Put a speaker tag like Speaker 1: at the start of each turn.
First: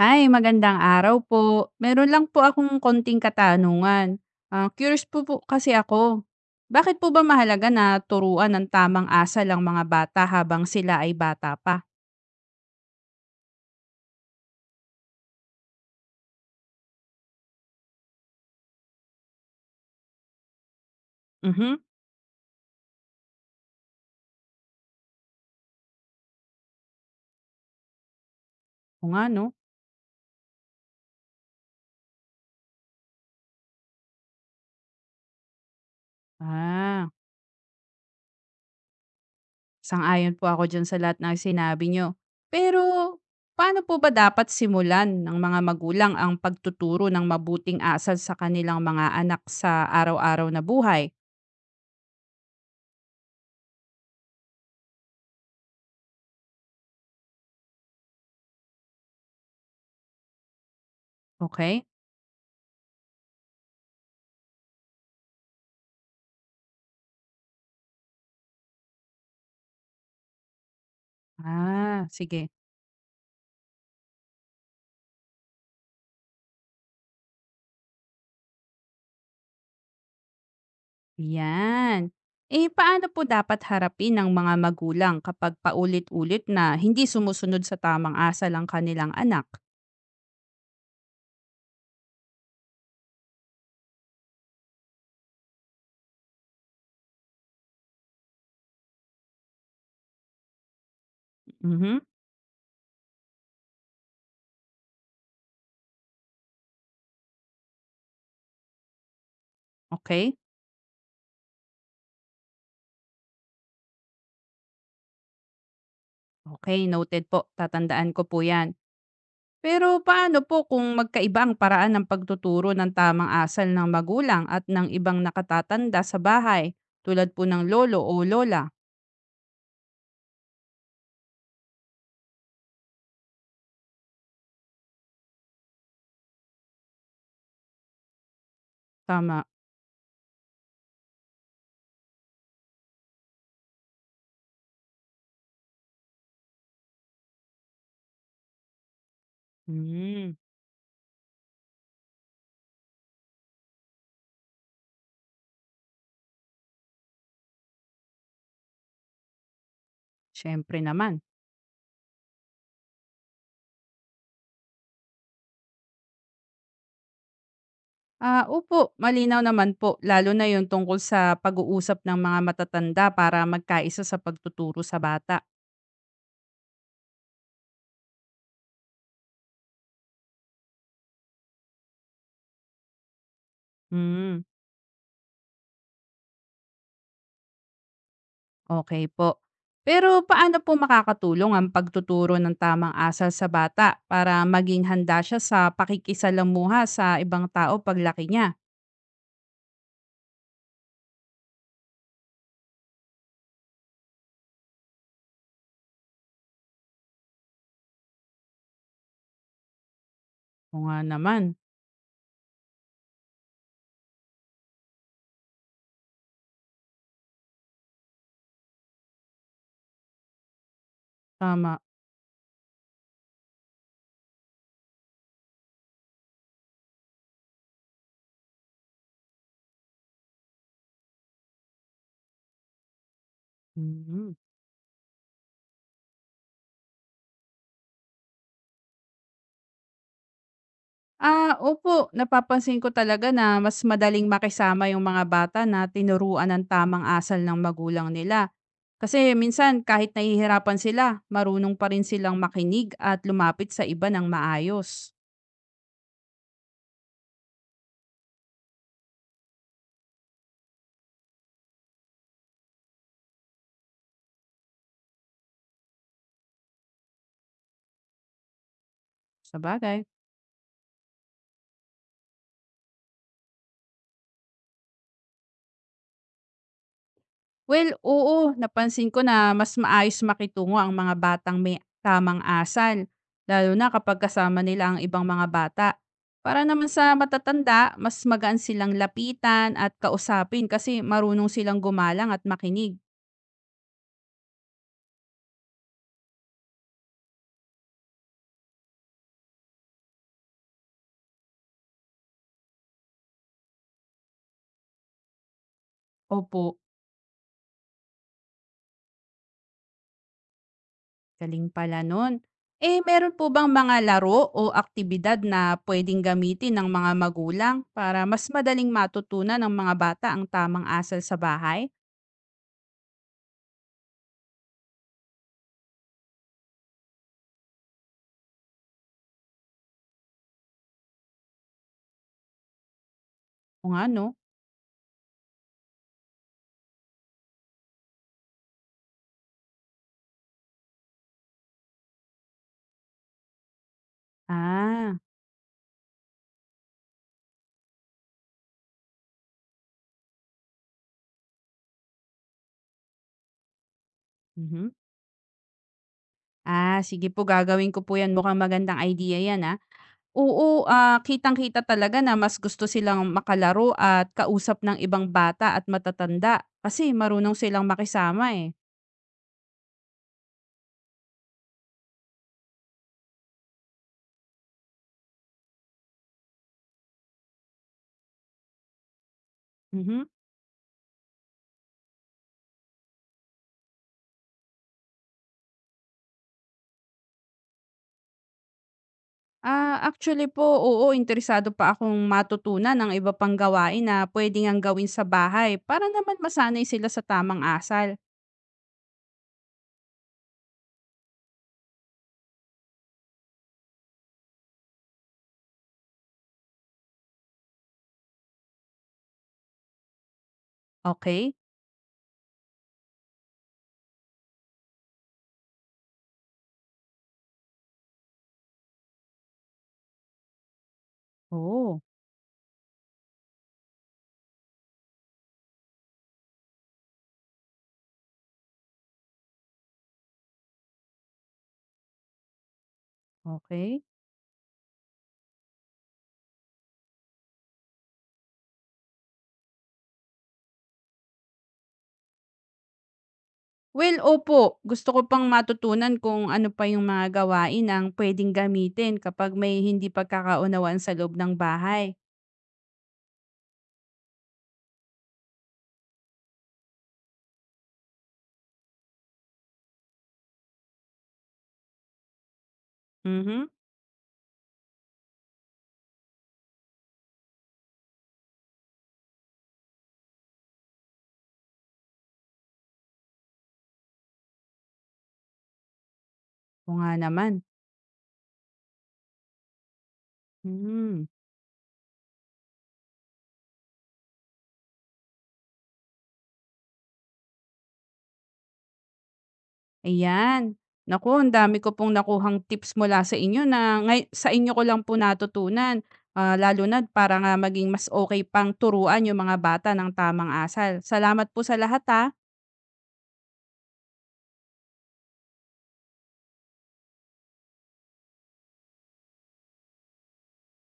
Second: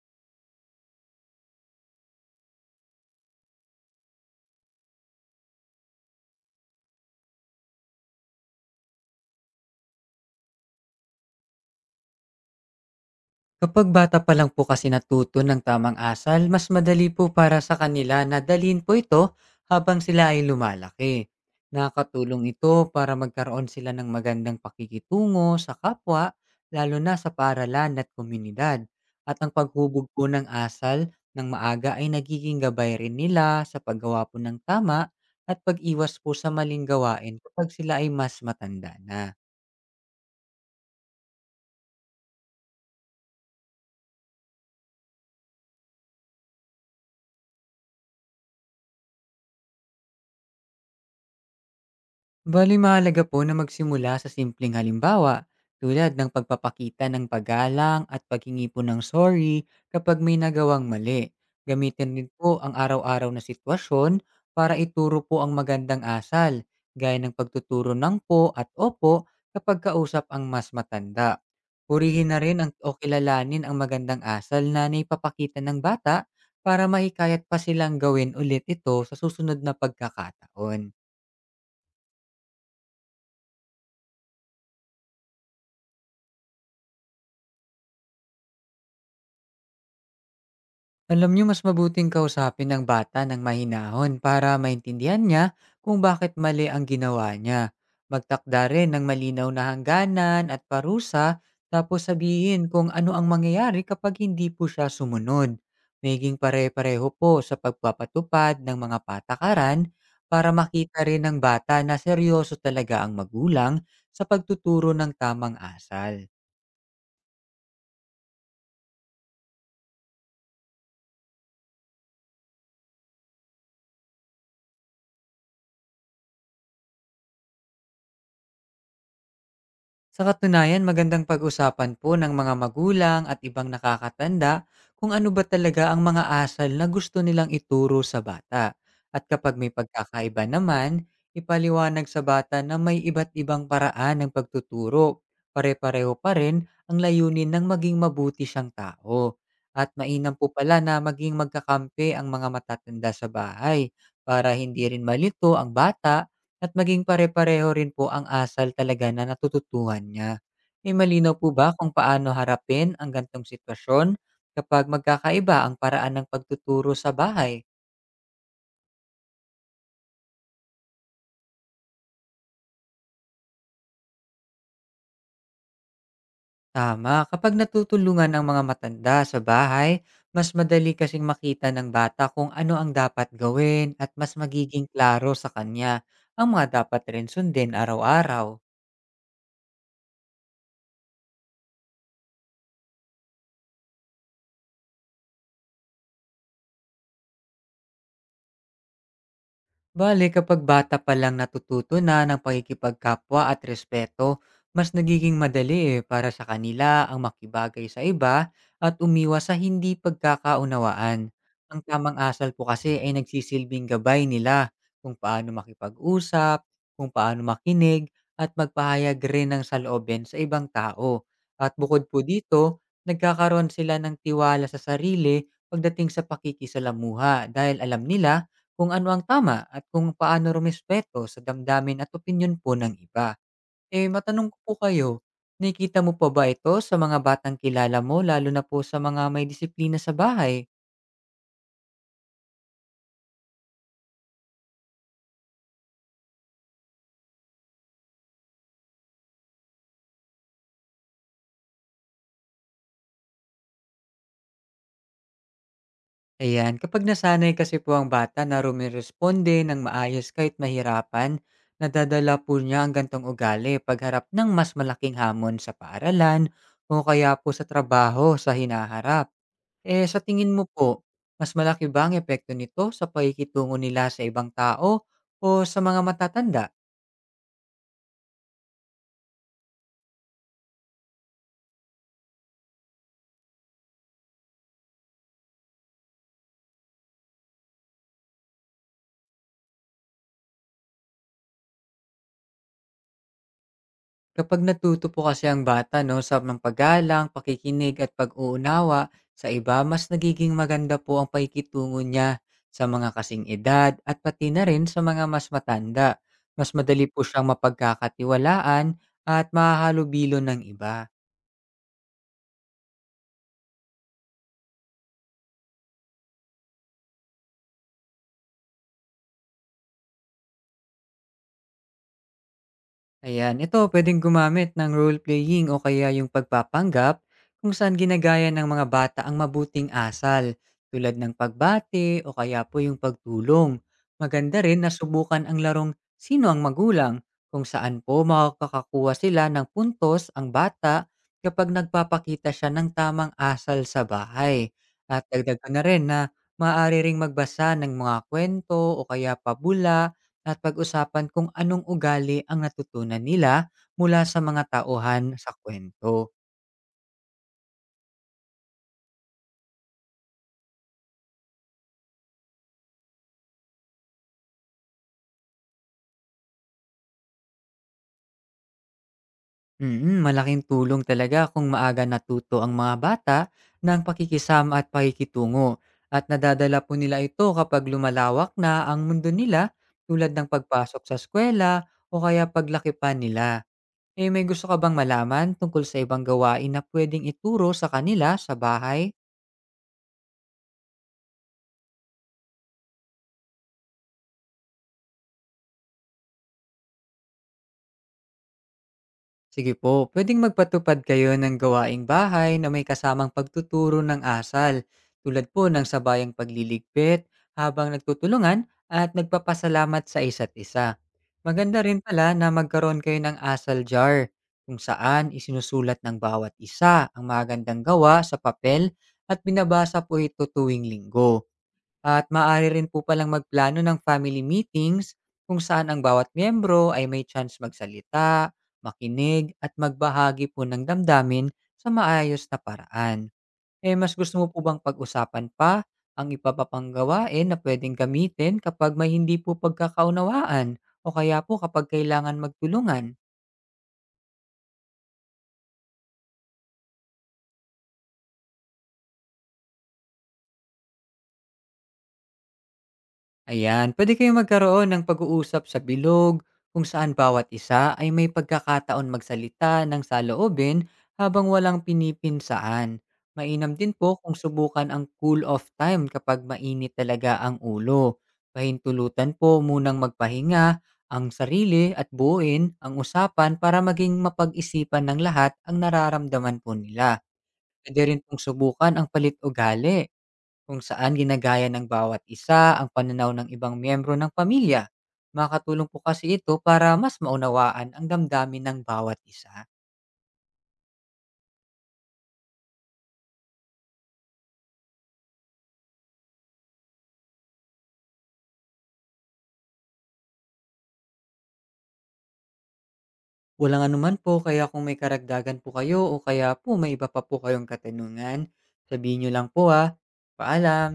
Speaker 1: Hi, magandang araw po. Meron lang po akong konting katanungan. Ah, curious po kasi ako. Bakit po ba mahalaga na turuan ng tamang asal ang mga bata habang sila ay bata pa?
Speaker 2: Kapag bata pa lang po kasi natuto ng tamang asal, mas madali po para sa kanila na dalhin po ito habang sila ay lumalaki.
Speaker 1: Mhm.
Speaker 2: Nakatulong ito para magkaroon sila ng magandang pakikitungo sa kapwa, lalo na sa paaralan at komunidad.
Speaker 1: O nga
Speaker 2: At
Speaker 1: no.
Speaker 2: ang paghubog po ng asal ng maaga ay nagiging gabay rin nila sa paggawa po ng tama at pag-iwas po sa maling
Speaker 1: Ah,
Speaker 2: gawain kapag sila ay mas matanda na.
Speaker 1: sang-ayon po ako dyan sa lahat ng sinabi nyo. Pero paano po ba dapat simulan ng mga magulang ang pagtuturo ng mabuting asal sa kanilang mga anak sa araw-araw na buhay?
Speaker 2: Bali, mahalaga po na magsimula sa simpleng halimbawa, tulad ng pagpapakita ng paggalang at paghingi po ng sorry kapag may nagawang mali.
Speaker 1: Okay?
Speaker 2: Gamitin din po ang araw-araw na sitwasyon para ituro po ang magandang asal, gaya ng pagtuturo ng po at opo kapag kausap ang mas matanda.
Speaker 1: Ah,
Speaker 2: Purihin na
Speaker 1: sige.
Speaker 2: rin ang, o kilalanin ang magandang asal na naipapakita ng bata para mahikayat pa silang gawin ulit ito sa susunod na pagkakataon.
Speaker 1: Yan. Eh, paano po dapat harapin ng mga magulang kapag paulit-ulit na hindi sumusunod sa tamang asal ang kanilang anak?
Speaker 2: Alam niyo, mas mabuting kausapin ng bata ng mahinahon para maintindihan niya kung bakit mali ang ginawa niya. Magtakda rin ng malinaw na hangganan at parusa, tapos
Speaker 1: Mhm.
Speaker 2: sabihin kung ano ang mangyayari kapag hindi po siya sumunod. Maging pare-pareho po sa pagpapatupad ng mga patakaran
Speaker 1: Okay.
Speaker 2: para makita rin ng bata na seryoso talaga ang magulang sa pagtuturo ng tamang asal.
Speaker 1: Okay, noted po. Tatandaan ko po yan. Pero paano po kung magkaiba ang paraan ng pagtuturo ng tamang asal ng magulang at ng ibang nakatatanda sa bahay tulad po ng lolo o lola?
Speaker 2: Sa katunayan, magandang pag-usapan po ng mga magulang at ibang nakakatanda kung ano ba talaga ang mga asal na gusto nilang ituro sa bata. At
Speaker 1: Tama.
Speaker 2: kapag may pagkakaiba naman, ipaliwanag sa bata na may iba't ibang paraan ng pagtuturo. Pare-pareho pa rin ang layunin ng maging mabuti siyang tao. At
Speaker 1: Hmm,
Speaker 2: mainam po pala na maging magkakampi ang mga matatanda sa bahay para hindi rin malito ang bata at maging pare-pareho rin po ang asal talaga na natututuhan niya.
Speaker 1: Syempre naman.
Speaker 2: Malinaw po ba kung paano harapin ang gantong sitwasyon kapag magkakaiba ang paraan ng pagtuturo sa bahay?
Speaker 1: Ah, opo, malinaw naman po lalo na 'yung tungkol sa pag-uusap ng mga matatanda para magkaisa sa pagtuturo sa bata.
Speaker 2: Tama, kapag natutulungan ang mga matanda sa bahay, mas madali kasing makita ng bata kung ano ang dapat gawin at mas
Speaker 1: Hmm,
Speaker 2: magiging klaro sa kanya ang mga dapat rin sundin araw-araw.
Speaker 1: Okey po. Pero paano po makakatulong ang pagtuturo ng tamang asal sa bata para maging handa siya sa pakikisalamuha sa ibang tao paglaki niya?
Speaker 2: Bale, kapag bata pa lang natututo na ng pakikipagkapwa at respeto, mas nagiging madali para sa kanila ang makibagay sa iba at umiwas sa hindi
Speaker 1: Oo nga
Speaker 2: pagkakaunawaan.
Speaker 1: naman,
Speaker 2: Ang tamang asal po kasi ay nagsisilbing gabay nila kung paano makipag-usap, kung paano makinig, at magpahayag rin ng saloobin sa ibang tao. At
Speaker 1: tama.
Speaker 2: bukod po dito, nagkakaroon sila ng tiwala sa sarili pagdating sa pakikisalamuha dahil alam nila kung ano ang tama at kung paano rumespeto sa damdamin at opinyon po ng iba. Eh,
Speaker 1: Mm.
Speaker 2: matanong ko po kayo, nakikita mo pa ba ito sa mga batang kilala mo, lalo na po sa mga may disiplina sa bahay?
Speaker 1: Ah, opo, napapansin ko talaga na mas madaling makisama 'yung mga bata na tinuruan ng tamang asal ng magulang nila. Kasi minsan kahit nahihirapan sila, marunong pa rin silang makinig at lumapit sa iba ng maayos.
Speaker 2: Ayan, kapag nasanay kasi po ang bata na rumiresponde ng maayos kahit mahirapan, nadadala po niya ang gantong ugali pagharap ng mas malaking hamon sa paaralan o kaya po sa trabaho sa hinaharap.
Speaker 1: Sa sabagay.
Speaker 2: Eh, sa tingin mo po, mas malaki ba ang epekto nito sa pakikitungo nila sa ibang tao o sa mga matatanda?
Speaker 1: Well, oo, napansin ko na mas maayos makitungo ang mga batang may tamang asal, lalo na kapag kasama nila ang ibang mga bata. Para naman sa matatanda, mas magaan silang lapitan at kausapin kasi marunong silang gumalang at makinig.
Speaker 2: Kapag natuto po kasi ang bata, no, sa mga paggalang, pakikinig at pag-uunawa sa iba, mas nagiging maganda po ang pakikitungo niya sa mga kasing edad at pati na rin sa mga mas matanda.
Speaker 1: Opo.
Speaker 2: Mas madali po siyang mapagkakatiwalaan at mahahalo ng iba.
Speaker 1: Galing pala nun. Eh, meron po bang mga laro o aktibidad na pwedeng gamitin ng mga magulang para mas madaling matutunan ng mga bata ang tamang asal sa bahay?
Speaker 2: Ayan, ito, pwedeng gumamit ng role-playing o kaya yung pagpapanggap kung saan ginagaya ng mga bata ang mabuting asal, tulad ng pagbati o kaya po yung pagtulong.
Speaker 1: O nga, no?
Speaker 2: Maganda rin na subukan ang larong sino ang magulang, kung saan po makakakuha sila ng puntos ang bata kapag nagpapakita siya ng tamang asal sa bahay.
Speaker 1: Ah,
Speaker 2: At dagdag ko na rin na maaari ring magbasa ng mga kwento o kaya pabula at pag-usapan kung anong ugali ang natutunan nila mula sa mga
Speaker 1: mhm.
Speaker 2: tauhan sa kuwento.
Speaker 1: Ah, sige po, gagawin ko po yan. Mukhang magandang idea yan, ah. Oo, kitang-kita talaga na mas gusto silang makalaro at kausap ng ibang bata at matatanda kasi marunong silang makisama eh.
Speaker 2: Mm, malaking tulong talaga kung maaga natuto ang mga bata ng pakikisama at pakikitungo, at nadadala po nila ito kapag lumalawak na ang mundo nila,
Speaker 1: Mhm.
Speaker 2: tulad ng pagpasok sa eskwela o kaya paglaki pa nila. Eh, may gusto ka bang malaman tungkol sa ibang gawain na pwedeng ituro sa kanila sa bahay?
Speaker 1: Ah, actually po, oo, interesado pa akong matutunan ng iba pang gawain na pwede ngang gawin sa bahay para naman masanay sila sa tamang asal.
Speaker 2: Sige po, pwedeng magpatupad kayo ng gawaing bahay na may kasamang pagtuturo ng asal, tulad po ng sabayang pagliligpit, habang nagtutulungan at nagpapasalamat sa isa't isa.
Speaker 1: Okay?
Speaker 2: Maganda rin pala na magkaroon kayo ng asal jar, kung saan isinusulat ng bawat isa ang magandang gawa sa papel at binabasa po ito tuwing linggo.
Speaker 1: Oo,
Speaker 2: At maaari rin po palang magplano ng family meetings kung saan ang bawat miyembro ay may chance magsalita, makinig at magbahagi po ng damdamin sa maayos na paraan. Eh,
Speaker 1: okay.
Speaker 2: mas gusto mo po bang pag-usapan pa ang ipapapanggawain na pwedeng gamitin kapag may hindi po pagkakaunawaan o kaya po kapag kailangan magtulungan?
Speaker 1: Well, opo, gusto ko pang matutunan kung ano pa yung mga gawain ang pwedeng gamitin kapag may hindi pagkakaunawaan sa loob ng bahay.
Speaker 2: Ayan, pwede kayong magkaroon ng pag-uusap sa bilog kung saan bawat isa ay may pagkakataon magsalita ng saloobin habang walang pinipinsaan.
Speaker 1: Mhm.
Speaker 2: Mainam din po kung subukan ang cool-off time kapag mainit talaga ang ulo. Pahintulutan po munang magpahinga ang sarili at buuin ang usapan para maging mapag-isipan ng lahat ang nararamdaman po
Speaker 1: O nga
Speaker 2: nila.
Speaker 1: naman.
Speaker 2: Pwede rin pong subukan ang palit ugali kung saan
Speaker 1: Mhm.
Speaker 2: ginagaya ng bawat isa ang pananaw ng ibang miyembro ng pamilya. Makatulong po kasi ito para mas maunawaan ang damdamin ng bawat isa.
Speaker 1: Ayan. Naku, ang dami ko pong nakuhang tips mula sa inyo na ngay sa inyo ko lang po natutunan, lalo na para nga maging mas okay pang turuan yung mga bata ng tamang asal. Salamat po sa lahat, ha.
Speaker 2: Walang anuman po, kaya kung may karagdagan po kayo o kaya po may iba pa po kayong katanungan, sabihin nyo lang po, ah. Paalam!